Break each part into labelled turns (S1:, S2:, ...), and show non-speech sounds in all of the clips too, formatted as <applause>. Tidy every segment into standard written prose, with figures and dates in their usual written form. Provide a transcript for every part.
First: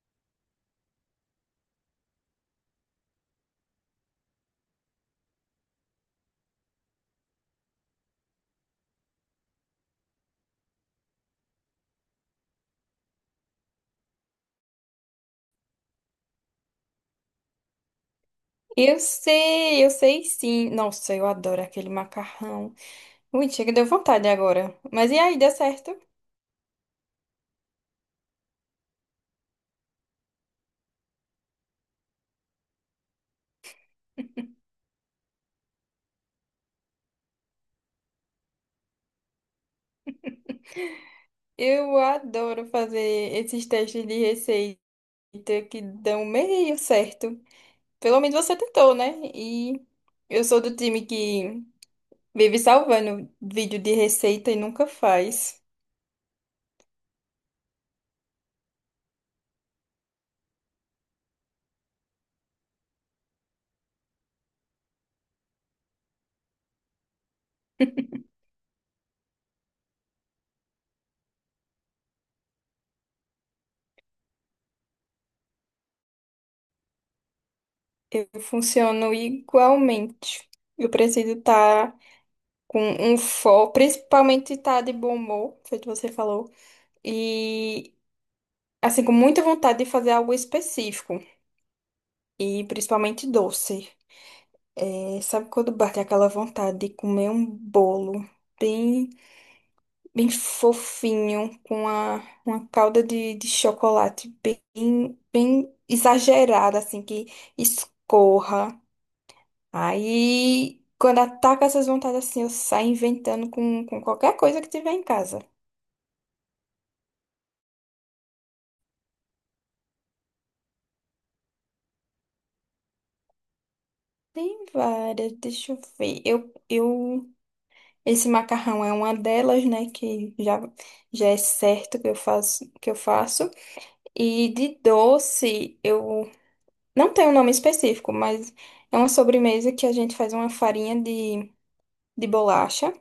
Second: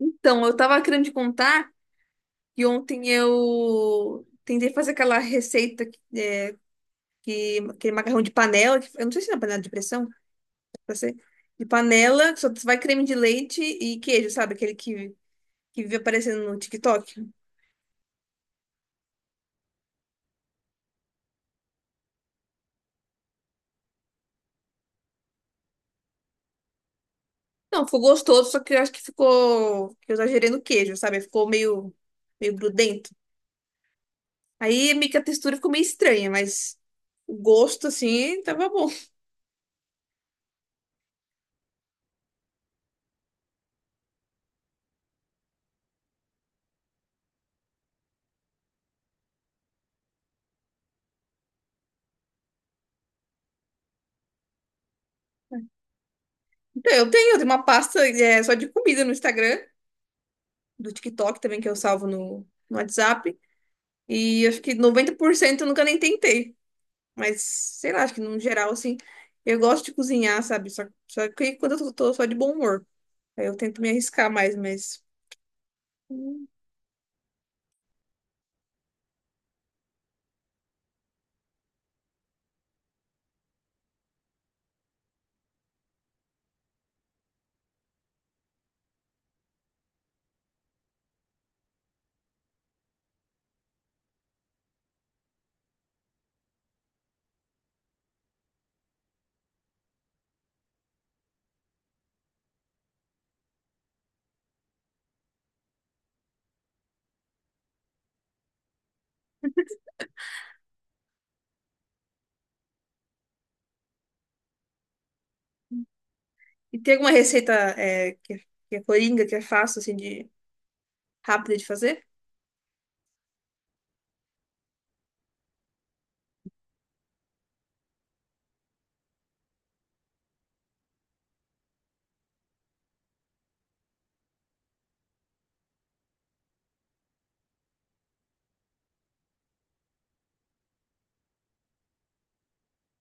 S1: Então, eu tava querendo te contar que ontem eu tentei fazer aquela receita que aquele macarrão de panela, que, eu não sei se é panela de pressão, pra ser, de panela, que só vai creme de leite e queijo, sabe? Aquele que vive aparecendo no TikTok.
S2: Eu sei sim. Nossa, eu adoro aquele macarrão. Ui, chega, deu vontade agora. Mas e aí, deu certo?
S1: Não, ficou gostoso, só que eu acho que ficou, que eu exagerei no queijo, sabe? Ficou meio grudento. Aí meio que a textura ficou meio estranha, mas o gosto, assim, tava bom.
S2: Eu adoro fazer esses testes de receita que dão meio certo. Pelo menos você tentou, né? E eu sou do time que vive salvando vídeo de receita e nunca faz.
S1: Então, eu tenho uma pasta, só de comida no Instagram, do TikTok também, que eu salvo no WhatsApp. E acho que 90% eu nunca nem tentei. Mas, sei lá, acho que no geral, assim, eu gosto de cozinhar, sabe? Só que quando eu tô só de bom humor. Aí eu tento me arriscar mais, mas.
S2: Eu funciono igualmente. Eu preciso estar com um foco, principalmente estar de bom humor, feito você falou. E, assim, com muita vontade de fazer algo específico. E principalmente doce. É, sabe quando bate aquela vontade de comer um bolo bem, bem fofinho, com a uma calda de chocolate bem exagerada, assim, que escorra. Aí, quando ataca essas vontades assim, eu saio inventando com qualquer coisa que tiver em casa.
S1: E tem alguma receita que é coringa, que é fácil, assim, de rápida de fazer?
S2: Tem várias, deixa eu ver. Eu Esse macarrão é uma delas, né, já é certo que eu faço. E de doce, eu não tenho um nome específico, mas é uma sobremesa que a gente faz uma farinha de bolacha,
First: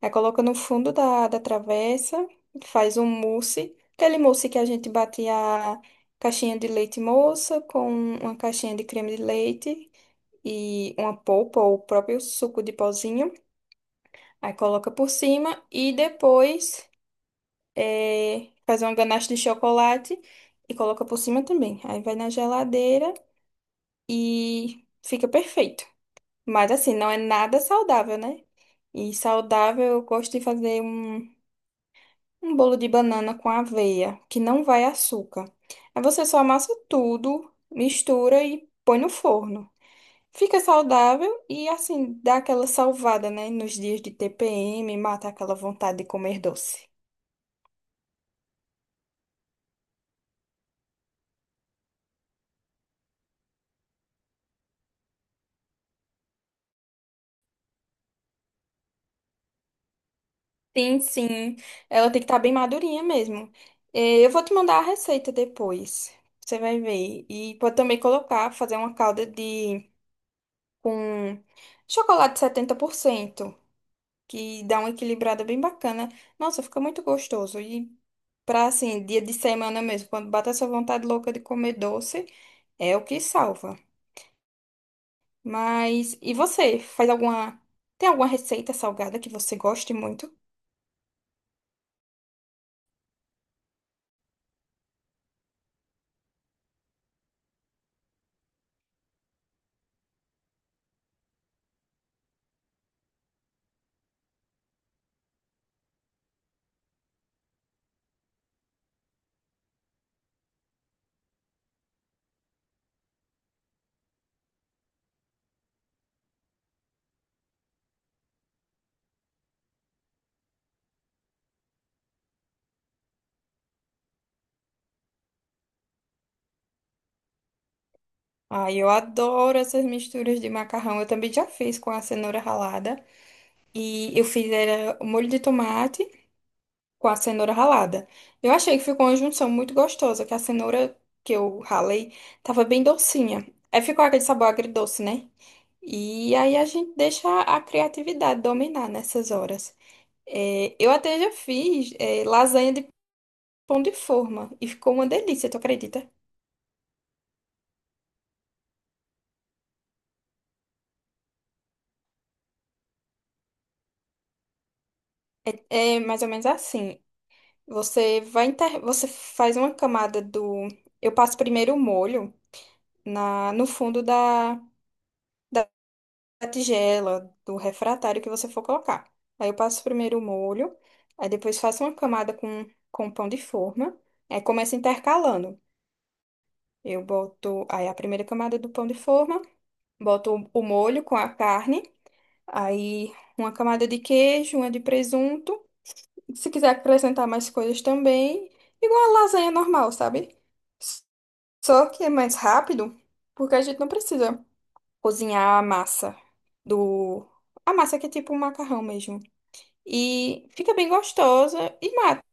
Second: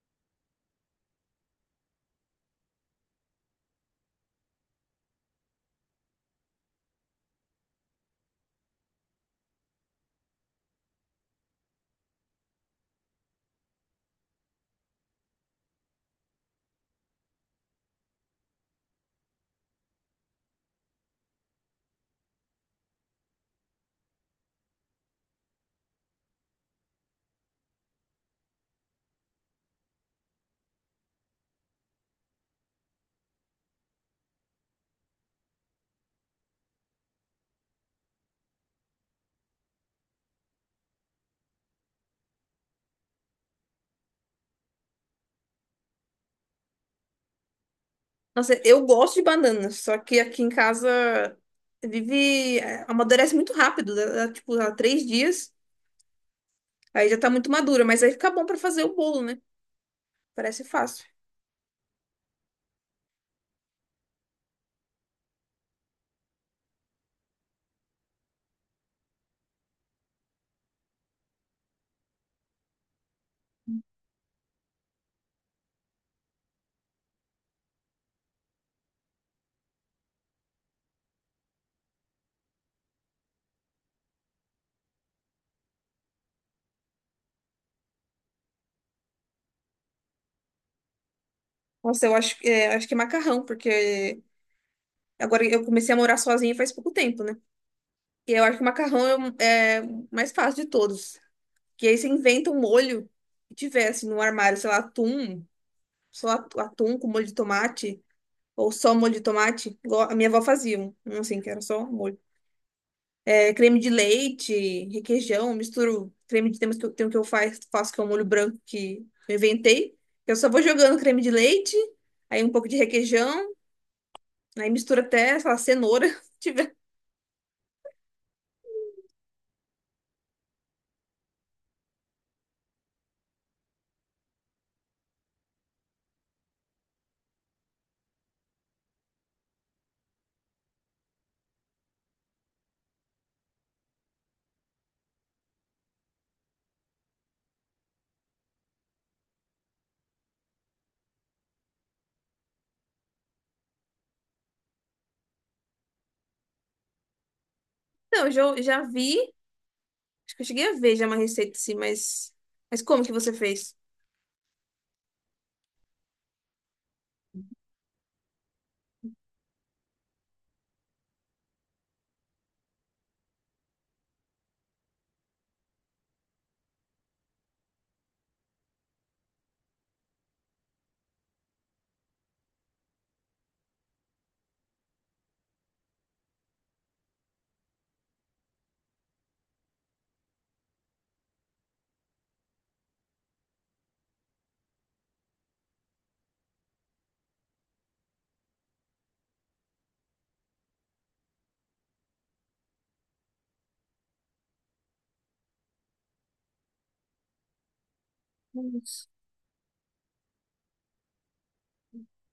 S2: aí coloca no fundo da travessa, faz um mousse, aquele mousse que a gente bate a caixinha de leite moça com uma caixinha de creme de leite e uma polpa ou o próprio suco de pozinho, aí coloca por cima e depois faz uma ganache de chocolate e coloca por cima também. Aí vai na geladeira e fica perfeito. Mas assim, não é nada saudável, né? E saudável, eu gosto de fazer um bolo de banana com aveia, que não vai açúcar. Aí você só amassa tudo, mistura e põe no forno. Fica saudável e assim, dá aquela salvada, né? Nos dias de TPM, mata aquela vontade de comer doce.
S1: Nossa, eu gosto de banana, só que aqui em casa vive. Amadurece muito rápido, tipo, há três dias. Aí já tá muito madura, mas aí fica bom pra fazer o bolo, né? Parece
S2: Sim,
S1: fácil.
S2: sim. Ela tem que estar bem madurinha mesmo. Eu vou te mandar a receita depois. Você vai ver. E pode também colocar, fazer uma calda de com chocolate 70% que dá uma equilibrada bem bacana. Nossa, fica muito gostoso. E pra assim, dia de semana mesmo, quando bate essa vontade louca de comer doce, é o que salva. Mas e você? Faz alguma Tem alguma receita salgada que você goste muito?
S1: Nossa, eu acho, acho que é macarrão, porque agora eu comecei a morar sozinha faz pouco tempo, né? E eu acho que macarrão é o mais fácil de todos. Que aí você inventa um molho que tivesse no armário, sei lá, atum, só atum com molho de tomate, ou só molho de tomate, igual a minha avó fazia, um assim, que era só molho. É, creme de leite, requeijão, misturo creme de tem um que eu faço, que é um molho branco que eu inventei. Eu só vou jogando creme de leite, aí um pouco de requeijão. Aí mistura até, sei lá, cenoura. <laughs> Se tiver.
S2: Ai, eu adoro essas misturas de macarrão. Eu também já fiz com a cenoura ralada. E eu fiz era o molho de tomate com a cenoura ralada. Eu achei que ficou uma junção muito gostosa, que a cenoura que eu ralei tava bem docinha. Aí ficou aquele sabor agridoce, né? E aí a gente deixa a criatividade dominar nessas horas. É, eu até já fiz, é, lasanha de pão de forma e ficou uma delícia, tu acredita?
S1: Não, já vi. Acho que eu cheguei a ver já uma receita assim, mas. Mas como que você fez?
S2: É, é mais ou menos assim. Você faz uma camada do. Eu passo primeiro o molho na... no fundo da... da tigela, do refratário que você for colocar. Aí eu passo primeiro o molho, aí depois faço uma camada com pão de forma. Aí começo intercalando. Eu boto aí a primeira camada do pão de forma, boto o molho com a carne, aí uma camada de queijo, uma de presunto. Se quiser acrescentar mais coisas também, igual a lasanha normal, sabe? Só que é mais rápido, porque a gente não precisa cozinhar a massa do... A massa que é tipo um macarrão
S1: Nossa.
S2: mesmo. E fica bem gostosa e mata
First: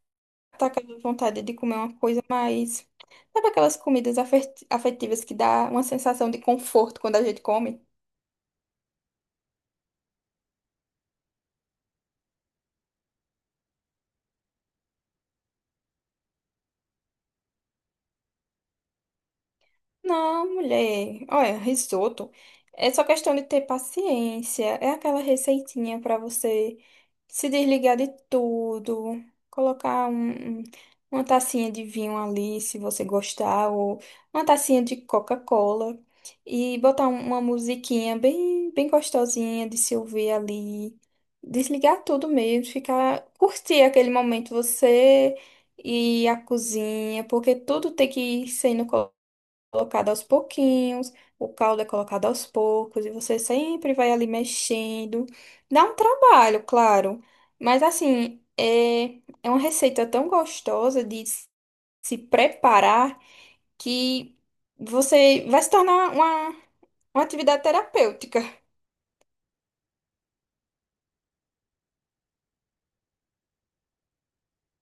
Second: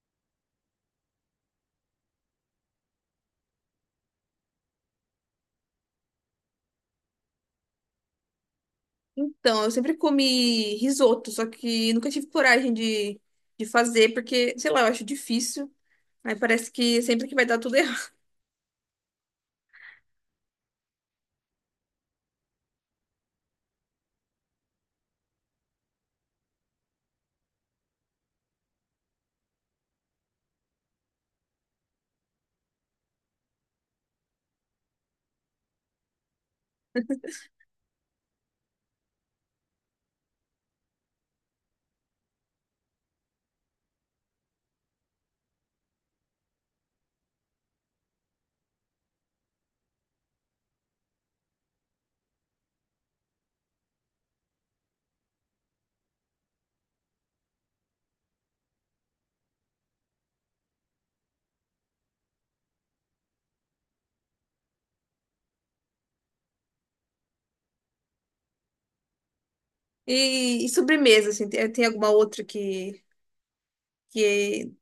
S2: aquela vontade de comer uma coisa mais... Sabe aquelas comidas afetivas que dá uma sensação de conforto quando a gente come?
S1: Então, eu sempre comi risoto, só que nunca tive coragem de fazer, porque, sei lá, eu acho difícil. Aí parece que sempre que vai dar tudo errado.
S2: Não, mulher. Olha, risoto é só questão de ter paciência. É aquela receitinha para você se desligar de tudo, colocar uma tacinha de vinho ali, se você gostar, ou uma tacinha de Coca-Cola e botar uma musiquinha bem gostosinha de se ouvir ali. Desligar tudo mesmo, ficar, curtir aquele momento você e a cozinha, porque tudo tem que ser no colocado aos pouquinhos, o caldo é colocado aos poucos, e você sempre vai ali mexendo. Dá um trabalho, claro, mas assim, é uma receita tão gostosa de se preparar que você vai se tornar uma atividade terapêutica.
S1: E sobremesa, assim, tem alguma outra que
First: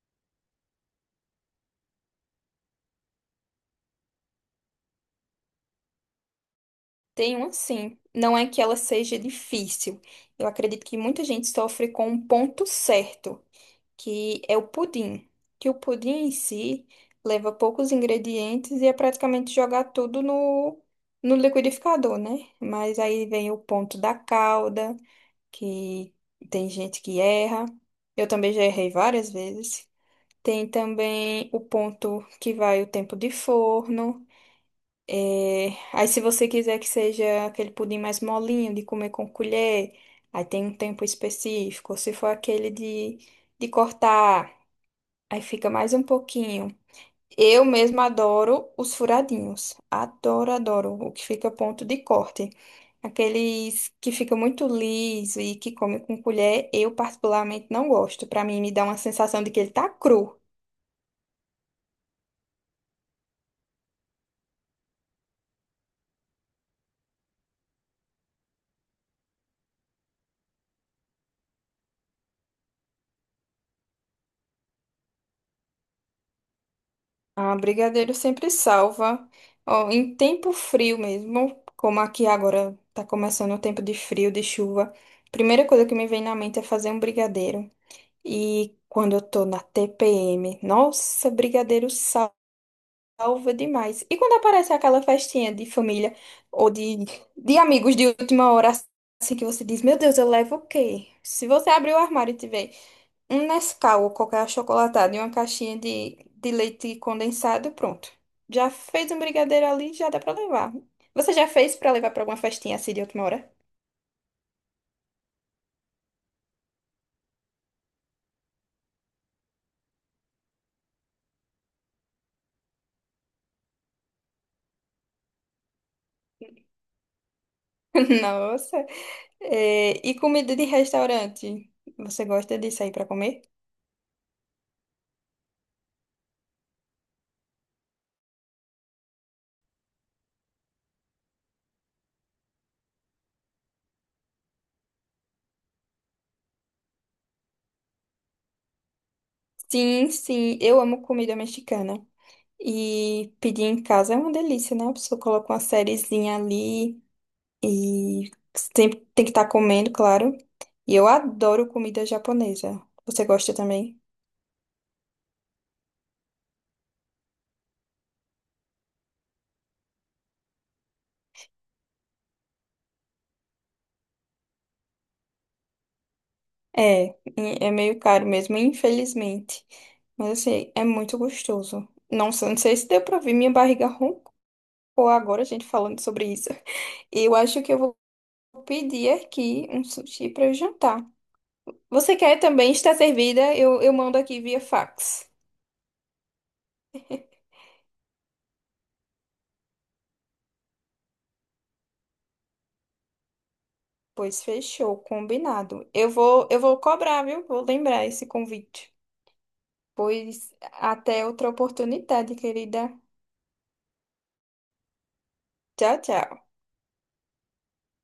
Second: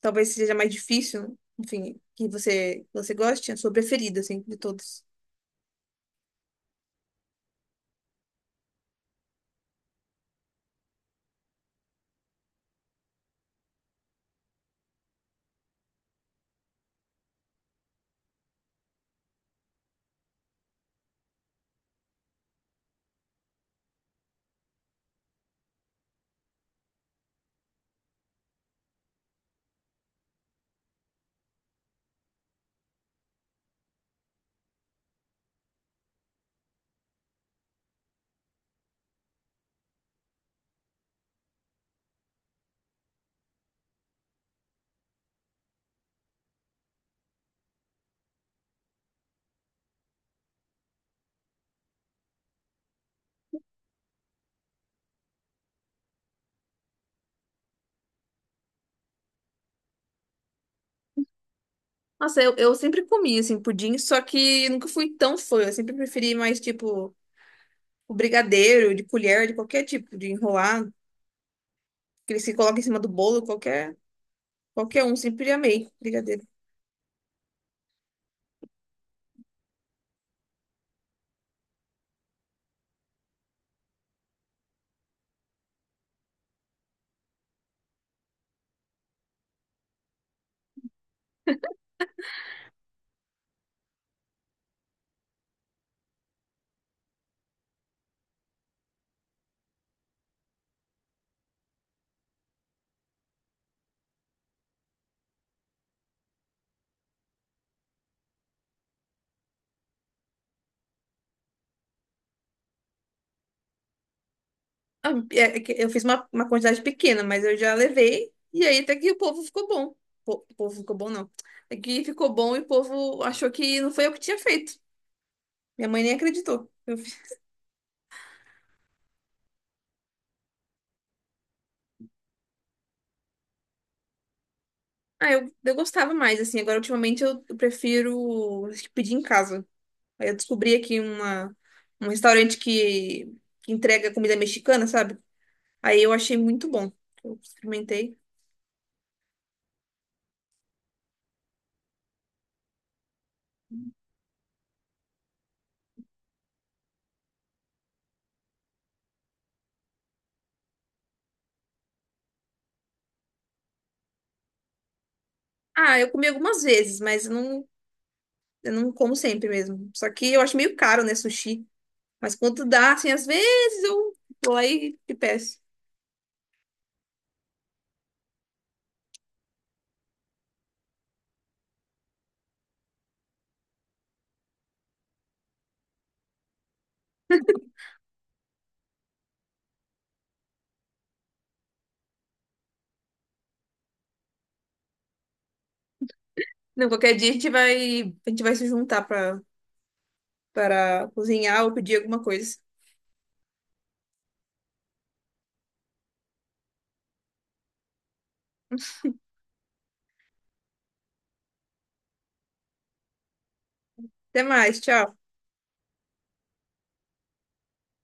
S1: talvez seja mais difícil, enfim, que você goste? A sua preferida, assim, de todos.
S2: Tem um sim. Não é que ela seja difícil. Eu acredito que muita gente sofre com um ponto certo, que é o pudim. Que o pudim em si leva poucos ingredientes e é praticamente jogar tudo no liquidificador, né? Mas aí vem o ponto da calda, que tem gente que erra. Eu também já errei várias vezes. Tem também o ponto que vai o tempo de forno. Aí, se você quiser que seja aquele pudim mais molinho, de comer com colher, aí tem um tempo específico. Se for aquele de cortar. Aí fica mais um pouquinho. Eu mesma adoro os furadinhos. Adoro, adoro. O que fica ponto de corte. Aqueles que fica muito liso e que come com colher, eu particularmente não gosto. Pra mim, me dá uma sensação de que ele tá cru.
S1: Nossa, eu sempre comi, assim, pudim, só que nunca fui tão fã. Eu sempre preferi mais, tipo, o brigadeiro, de colher, de qualquer tipo, de enrolar, que eles se colocam em cima do bolo, qualquer um. Sempre amei brigadeiro.
S2: Ah, brigadeiro sempre salva. Ó, em tempo frio mesmo, como aqui agora tá começando o tempo de frio, de chuva. Primeira coisa que me vem na mente é fazer um brigadeiro. E quando eu tô na TPM, nossa, brigadeiro salva. Salva demais. E quando aparece aquela festinha de família ou de amigos de última hora, assim que você diz, meu Deus, eu levo o quê? Se você abrir o armário e tiver um Nescau ou qualquer achocolatado e uma caixinha de leite condensado, pronto. Já fez um brigadeiro ali, já dá pra levar. Você já fez pra levar pra alguma festinha assim de última hora?
S1: Ah, é é que eu fiz uma quantidade pequena, mas eu já levei. E aí até que o povo ficou bom. O povo ficou bom, não. É que ficou bom e o povo achou que não foi eu que tinha feito. Minha mãe nem acreditou. Eu, fi-
S2: <laughs> Nossa. É, e comida de restaurante? Você gosta de sair pra comer?
S1: ah, eu gostava mais, assim. Agora, ultimamente, eu prefiro acho que pedir em casa. Aí eu descobri aqui um restaurante que entrega comida mexicana, sabe? Aí eu achei muito bom. Eu experimentei.
S2: Sim, sim, eu amo comida mexicana. E pedir em casa é uma delícia, né? A pessoa coloca uma sériezinha ali e sempre tem que estar comendo, claro. E eu adoro comida japonesa. Você gosta também?
S1: Ah, eu comi algumas vezes, mas eu não como sempre mesmo. Só que eu acho meio caro, né, sushi. Mas quando dá, assim, às vezes eu vou lá e te peço.
S2: É, e é meio caro mesmo, infelizmente. Mas assim, é muito gostoso. Não, não sei se deu pra ver, minha barriga roncou agora, a gente falando sobre isso. Eu acho que eu vou pedir aqui um sushi pra eu jantar. Você quer também estar servida? Eu mando aqui via fax.
S1: Não, qualquer dia a gente vai se juntar para cozinhar ou pedir alguma coisa.
S2: Pois fechou, combinado. Eu vou cobrar, viu? Vou lembrar esse convite. Pois até outra oportunidade, querida.
S1: Até mais, tchau.
S2: Tchau, tchau.